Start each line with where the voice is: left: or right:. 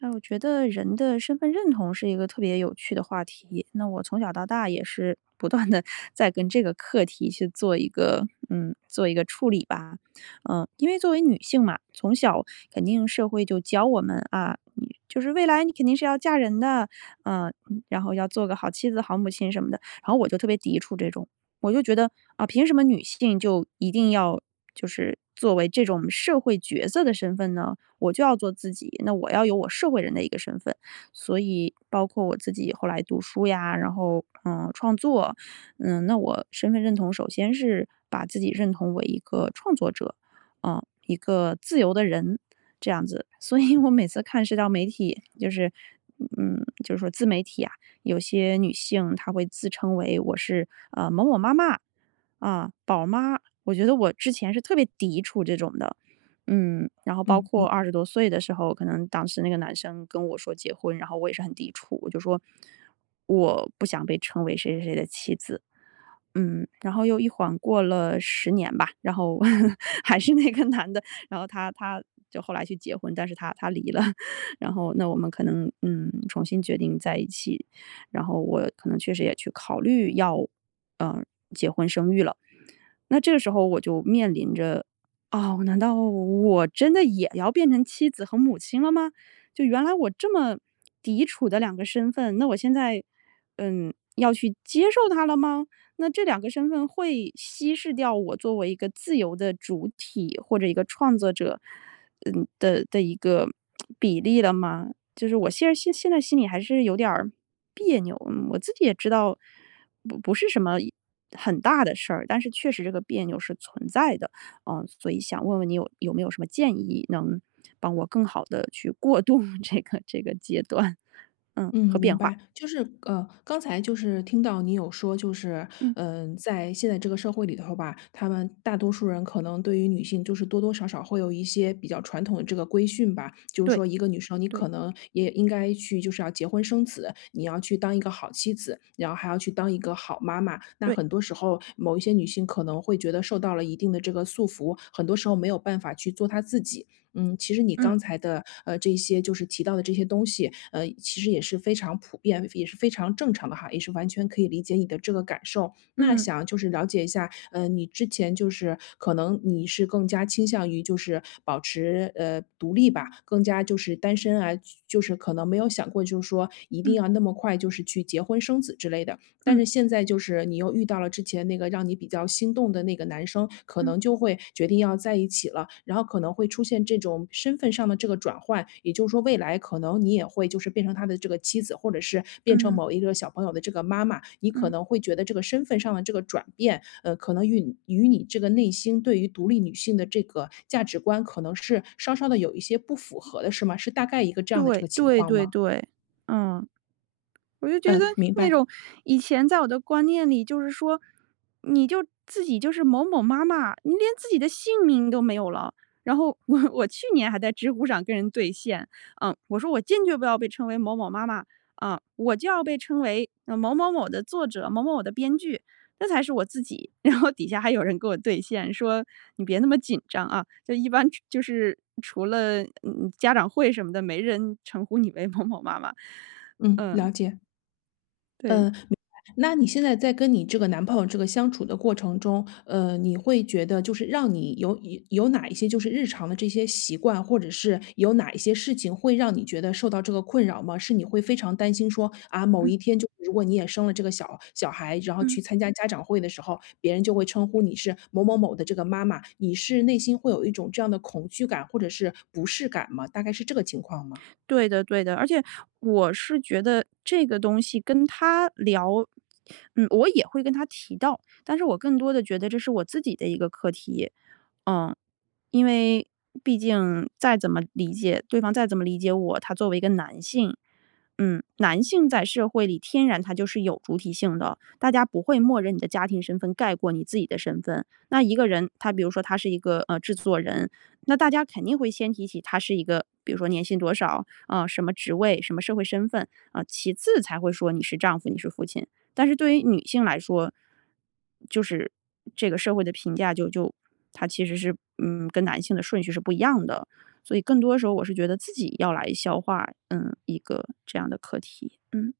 right: 哎，我觉得人的身份认同是一个特别有趣的话题。那我从小到大也是不断的 在跟这个课题去做一个处理吧。因为作为女性嘛，从小肯定社会就教我们啊，你就是未来你肯定是要嫁人的，然后要做个好妻子、好母亲什么的。然后我就特别抵触这种，我就觉得啊，凭什么女性就一定要就是作为这种社会角色的身份呢？我就要做自己，那我要有我社会人的一个身份。所以包括我自己后来读书呀，然后创作，那我身份认同首先是把自己认同为一个创作者，一个自由的人，这样子。所以我每次看社交媒体，就是说自媒体啊，有些女性她会自称为我是某某妈妈啊、宝妈，我觉得我之前是特别抵触这种的。然后包
left: 嗯，
right: 括
left: 明
right: 20多岁的时候，可能当时那个男生跟我说结婚，然后我也是很抵触，我就说我不想被称为谁谁谁的妻子。然后又一晃过了10年吧。然后 还是那个男的，然后他就后来去结婚，但是他离了。然后那我们可能重新决定在一起，然后我可能确实也去考虑要嗯、呃结婚生育了。那这个时候我就面临着，哦，难道我真的也要变成妻子和母亲了吗？就原来我这么抵触的两个身份，那我现在，要去接受它了吗？那这两个身份会稀释掉我作为一个自由的主体或者一个创作者的一个比例了吗？就是我现在心里还是有点儿别扭。嗯我自己也知道不是什么很大的事儿，但是确实这个别扭是存在的。所以想问问你有没有什么建议，能帮我更好的去过渡 这个阶段，
left: 嗯，
right: 和变
left: 明
right: 化。
left: 白，就是刚才就是听到你有说，就是
right: 嗯，
left: 嗯、呃在现在这个社会里头吧，他们大多数人可能对于女性就是多多少少会有一些比较传统的这个规训吧，就是
right: 对
left: 说一个女生你
right: 对
left: 可能也应该去就是要结婚生子，你要去当一个好妻子，然后还要去当一个好妈妈。那
right: 对，
left: 很多时候，某一些女性可能会觉得受到了一定的这个束缚，很多时候没有办法去做她自己。嗯，其实你
right: 嗯
left: 刚才的这些就是提到的这些东西，其实也是非常普遍，也是非常正常的哈，也是完全可以理解你的这个感受。那
right: 嗯
left: 想就是了解一下，你之前就是可能你是更加倾向于就是保持独立吧，更加就是单身啊，就是可能没有想过就是说一定
right: 嗯
left: 要那么快就是去结婚生子之类的。但
right: 嗯
left: 是现在就是你又遇到了之前那个让你比较心动的那个男生，可
right: 嗯
left: 能就会决定要在一起了，然后可能会出现这种身份上的这个转换，也就是说未来可能你也会就是变成他的这个妻子，或者是变成
right: 嗯
left: 某一个小朋友的这个妈妈，你可
right: 嗯，
left: 能会觉得这个身份上的这个转变，可能与你这个内心对于独立女性的这个价值观，可能是稍稍的有一些不符合的，是吗？是大概一个这样的这
right: 对
left: 个情
right: 对
left: 况
right: 对
left: 吗？
right: 对，嗯。我就觉
left: 嗯，
right: 得
left: 明
right: 那
left: 白。
right: 种，以前在我的观念里，就是说，你就自己就是某某妈妈，你连自己的姓名都没有了。然后我去年还在知乎上跟人对线。我说我坚决不要被称为某某妈妈啊，我就要被称为某某某的作者、某某某的编剧，那才是我自己。然后底下还有人跟我对线，说你别那么紧张啊，就一般就是除了家长会什么的，没人称呼你为某某妈妈。
left: 嗯，
right: 嗯。
left: 了解。嗯，
right: 对，
left: 明白，那你现在在跟你这个男朋友这个相处的过程中，你会觉得就是让你有哪一些就是日常的这些习惯，或者是有哪一些事情会让你觉得受到这个困扰吗？是你会非常担心说啊，某
right: 嗯
left: 一天就如果你也生了这个小小孩，然后
right: 嗯，
left: 去参加家长会的时候，别人就会称呼你是某某某的这个妈妈，你是内心会有一种这样的恐惧感或者是不适感吗？大概是这个情况吗？
right: 对的对的，而且我是觉得这个东西跟他聊，我也会跟他提到，但是我更多的觉得这是我自己的一个课题。嗯，因为毕竟再怎么理解对方，再怎么理解我，他作为一个男性。男性在社会里天然他就是有主体性的，大家不会默认你的家庭身份盖过你自己的身份。那一个人，他比如说他是一个制作人，那大家肯定会先提起他是一个，比如说年薪多少啊、什么职位、什么社会身份啊，其次才会说你是丈夫、你是父亲。但是对于女性来说，就是这个社会的评价就，它其实是跟男性的顺序是不一样的。所以更多时候我是觉得自己要来消化一个这样的课题。嗯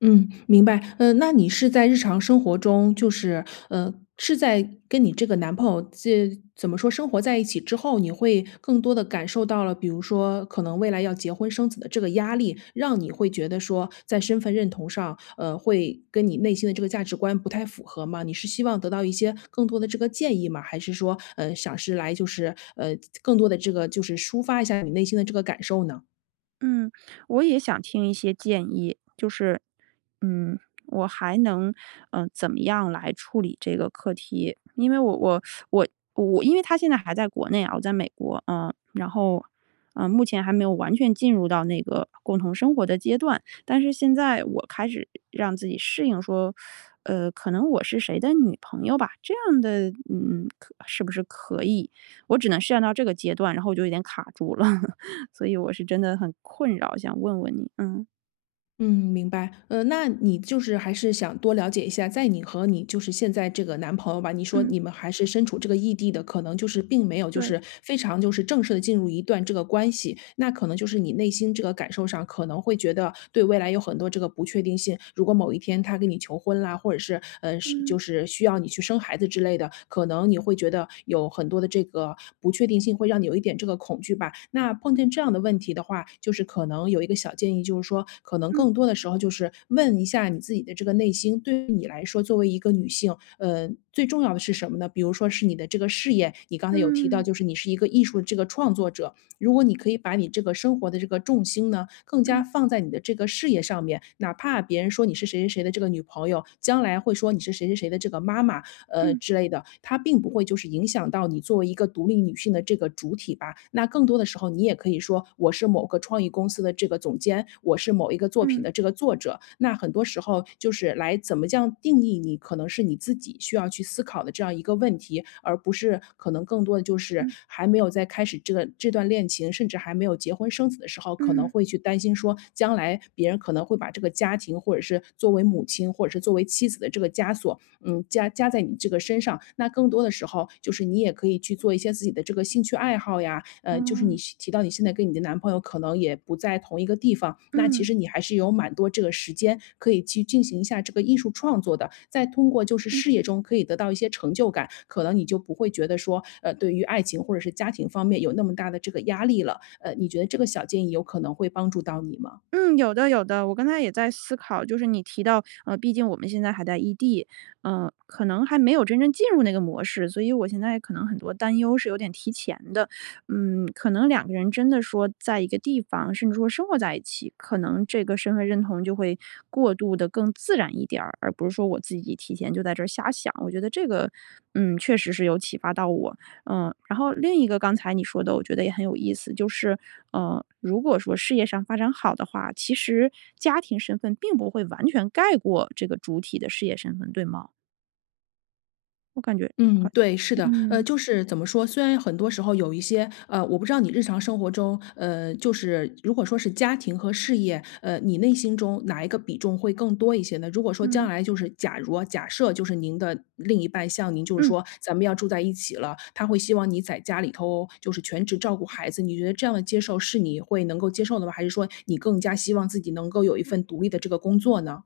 left: 嗯，明白。那你是在日常生活中，是在跟你这个男朋友这怎么说，生活在一起之后，你会更多的感受到了，比如说可能未来要结婚生子的这个压力，让你会觉得说在身份认同上，会跟你内心的这个价值观不太符合吗？你是希望得到一些更多的这个建议吗？还是说，想是来更多的这个就是抒发一下你内心的这个感受呢？
right: 嗯，我也想听一些建议，就是嗯，我还能，怎么样来处理这个课题？因为我我我我，因为他现在还在国内啊，我在美国。嗯、然后，目前还没有完全进入到那个共同生活的阶段，但是现在我开始让自己适应说，可能我是谁的女朋友吧，这样的，可是不是可以？我只能适应到这个阶段，然后我就有点卡住了。所以我是真的很困扰，想问问你。嗯
left: 嗯，明白。那你就是还是想多了解一下，在你和你就是现在这个男朋友吧，你说
right: 嗯，
left: 你们还是身处这个异地的，可能就是并没有就
right: 对，
left: 是非常就是正式的进入一段这个关系，那可能就是你内心这个感受上可能会觉得对未来有很多这个不确定性。如果某一天他跟你求婚啦，或者是就
right: 嗯。
left: 是需要你去生生孩子之类的，可能你会觉得有很多的这个不确定性，会让你有一点这个恐惧吧。那碰见这样的问题的话，就是可能有一个小建议，就是说，可能
right: 嗯
left: 更多的时候就是问一下你自己的这个内心，对于你来说，作为一个女性，最重要的是什么呢？比如说是你的这个事业，你刚才有提到，
right: 嗯，
left: 就是你是一个艺术的这个创作者，如果你可以把你这个生活的这个重心呢，更加
right: 嗯
left: 放在你的这个事业上面，哪怕别人说你是谁谁谁的这个女朋友，将来会说你是谁谁谁的这个妈妈，
right: 嗯
left: 之类的，它并不会就是影响到你作为一个独立女性的这个主体吧。那更多的时候，你也可以说我是某个创意公司的这个总监，我是某一个作品。作品
right: 嗯
left: 的这个作者。那很多时候就是来怎么这样定义你，可能是你自己需要去思考的这样一个问题，而不是可能更多的就是
right: 嗯
left: 还没有在开始这个这段恋情，甚至还没有结婚生子的时候，可能
right: 嗯，
left: 会去担心说，将来别人可能会把这个家庭，或者是作为母亲，或者是作为妻子的这个枷锁。嗯，加在你这个身上。那更多的时候，就是你也可以去做一些自己的这个兴趣爱好呀，
right: 哦，
left: 就是你提到你现在跟你的男朋友可能也不在同一个地方，那其
right: 嗯
left: 实你还是有蛮多这个时间可以去进行一下这个艺术创作的。再通过就是
right: 嗯
left: 事业中可以得到一些成就感，可能你就不会觉得说，对于爱情或者是家庭方面有那么大的这个压力了。你觉得这个小建议有可能会帮助到你吗？
right: 嗯，有的有的。我刚才也在思考，就是你提到，毕竟我们现在还在异地，可能还没有真正进入那个模式，所以我现在可能很多担忧是有点提前的。可能两个人真的说在一个地方，甚至说生活在一起，可能这个身份认同就会过度的更自然一点儿，而不是说我自己提前就在这儿瞎想。我觉得这个，确实是有启发到我。然后另一个刚才你说的，我觉得也很有意思。就是，如果说事业上发展好的话，其实家庭身份并不会完全盖过这个主体的事业身份，对吗？我感觉
left: 嗯，
right: 好。
left: 对，是的，
right: 嗯嗯
left: 就是怎么说，虽然很多时候有一些，我不知道你日常生活中，就是如果说是家庭和事业，你内心中哪一个比重会更多一些呢？如果说将
right: 嗯。
left: 来就是假如啊假设就是您的另一半像您就是说咱们要住在一起了，他会希望你在家里头就是全职照顾孩子，你觉得这样的接受是你会能够接受的吗？还是说你更加希望自己能够有一份独立的这个工作呢？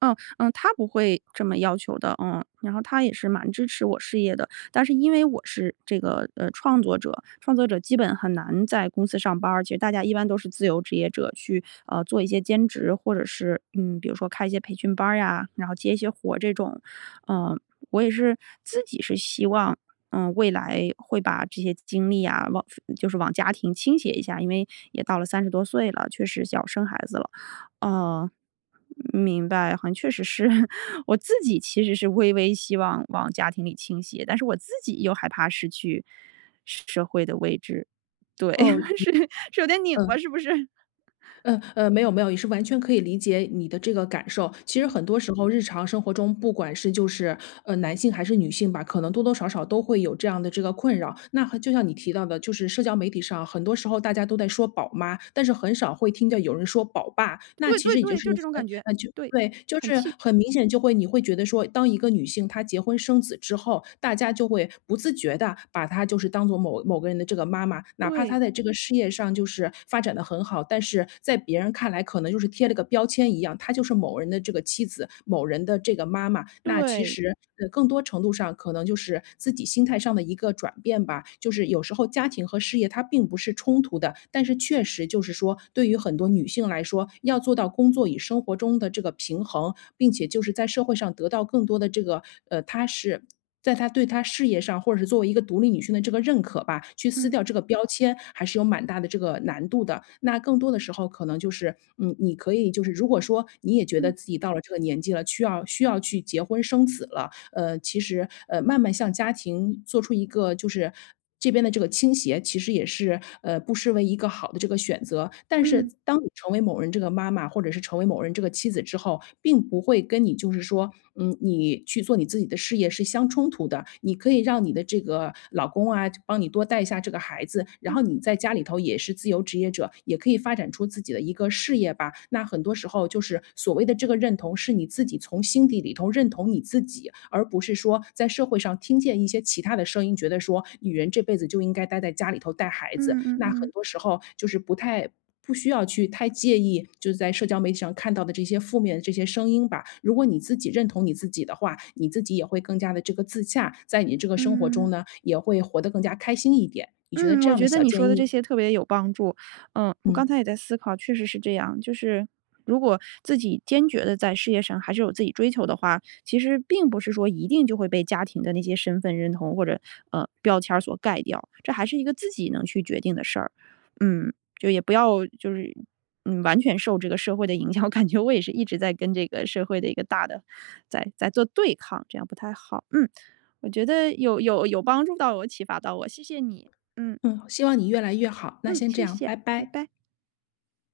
right: 嗯嗯，他不会这么要求的。嗯，然后他也是蛮支持我事业的，但是因为我是这个创作者。创作者基本很难在公司上班儿，其实大家一般都是自由职业者去做一些兼职，或者是比如说开一些培训班儿呀，然后接一些活儿这种。嗯、我也是自己是希望。未来会把这些精力啊，往就是往家庭倾斜一下，因为也到了30多岁了，确实要生孩子了。哦，明白，好像确实是 我自己其实是微微希望往家庭里倾斜，但是我自己又害怕失去社会的位置。对。
left: 哦。
right: 是是有点拧巴，
left: 嗯。
right: 是不是？
left: 没有，也是完全可以理解你的这个感受。其实
right: 嗯，
left: 很多时候，日常生活中，不管是男性还是女性吧，可能多多少少都会有这样的这个困扰。那和就像你提到的，就是社交媒体上，很多时候大家都在说宝妈，但是很少会听到有人说宝爸。那
right: 对
left: 其
right: 对
left: 实也就
right: 对，
left: 是，
right: 就这种感觉。
left: 就
right: 对，
left: 对，就
right: 很
left: 是
right: 气。
left: 很明显就会你会觉得说，当一个女性她结婚生子之后，大家就会不自觉的把她就是当做某某个人的这个妈妈，哪怕
right: 对
left: 她在这个事业上就是发展的很好，但是在别人看来可能就是贴了个标签一样，她就是某人的这个妻子，某人的这个妈妈。妈妈，那其
right: 对，
left: 实，更多程度上可能就是自己心态上的一个转变吧。就是有时候家庭和事业它并不是冲突的，但是确实就是说，对于很多女性来说，要做到工作与生活中的这个平衡，并且就是在社会上得到更多的这个，踏实在她对她事业上，或者是作为一个独立女性的这个认可吧，去撕
right: 嗯
left: 掉这个标签，还是有蛮大的这个难度的。那更多的时候可能就是，嗯，你可以就是如果说你也觉得
right: 嗯
left: 自己到了这个年纪了，需要去结婚生子了，其实，慢慢向家庭做出一个就是这边的这个倾斜其实也是，不失为一个好的这个选择。但是
right: 嗯
left: 当你成为某人这个妈妈，或者是成为某人这个妻子之后，并不会跟你就是说，嗯，你去做你自己的事业是相冲突的。你可以让你的这个老公啊，帮你多带一下这个孩子，然
right: 嗯
left: 后你在家里头也是自由职业者，也可以发展出自己的一个事业吧。那很多时候就是所谓的这个认同是你。你自己从心底里头认同你自己，而不是说在社会上听见一些其他的声音，觉得说女人这辈子就应该待在家里头带孩子。
right: 嗯嗯嗯
left: 那很
right: 嗯。
left: 多时候就是不需要去太介意，就是在社交媒体上看到的这些负面的这些声音吧。如果你自己认同你自己的话，你自己也会更加的这个自洽，在你这个生活中
right: 嗯
left: 呢，也会活得更加开心一点。你觉得
right: 嗯，
left: 这
right: 我
left: 样的
right: 觉得
left: 小
right: 你说
left: 建
right: 的这
left: 议
right: 些特别有帮助。我刚才
left: 嗯，
right: 也在思考，确实是这样。就是如果自己坚决的在事业上还是有自己追求的话，其实并不是说一定就会被家庭的那些身份认同或者标签儿所盖掉，这还是一个自己能去决定的事儿。嗯，就也不要就是完全受这个社会的影响。我感觉我也是一直在跟这个社会的一个大的在做对抗，这样不太好。嗯，我觉得有帮助到我，启发到我，谢谢你。嗯
left: 嗯，希望你越来越好，那
right: 嗯，
left: 先这
right: 谢
left: 样，
right: 谢，
left: 拜
right: 拜
left: 拜。
right: 拜。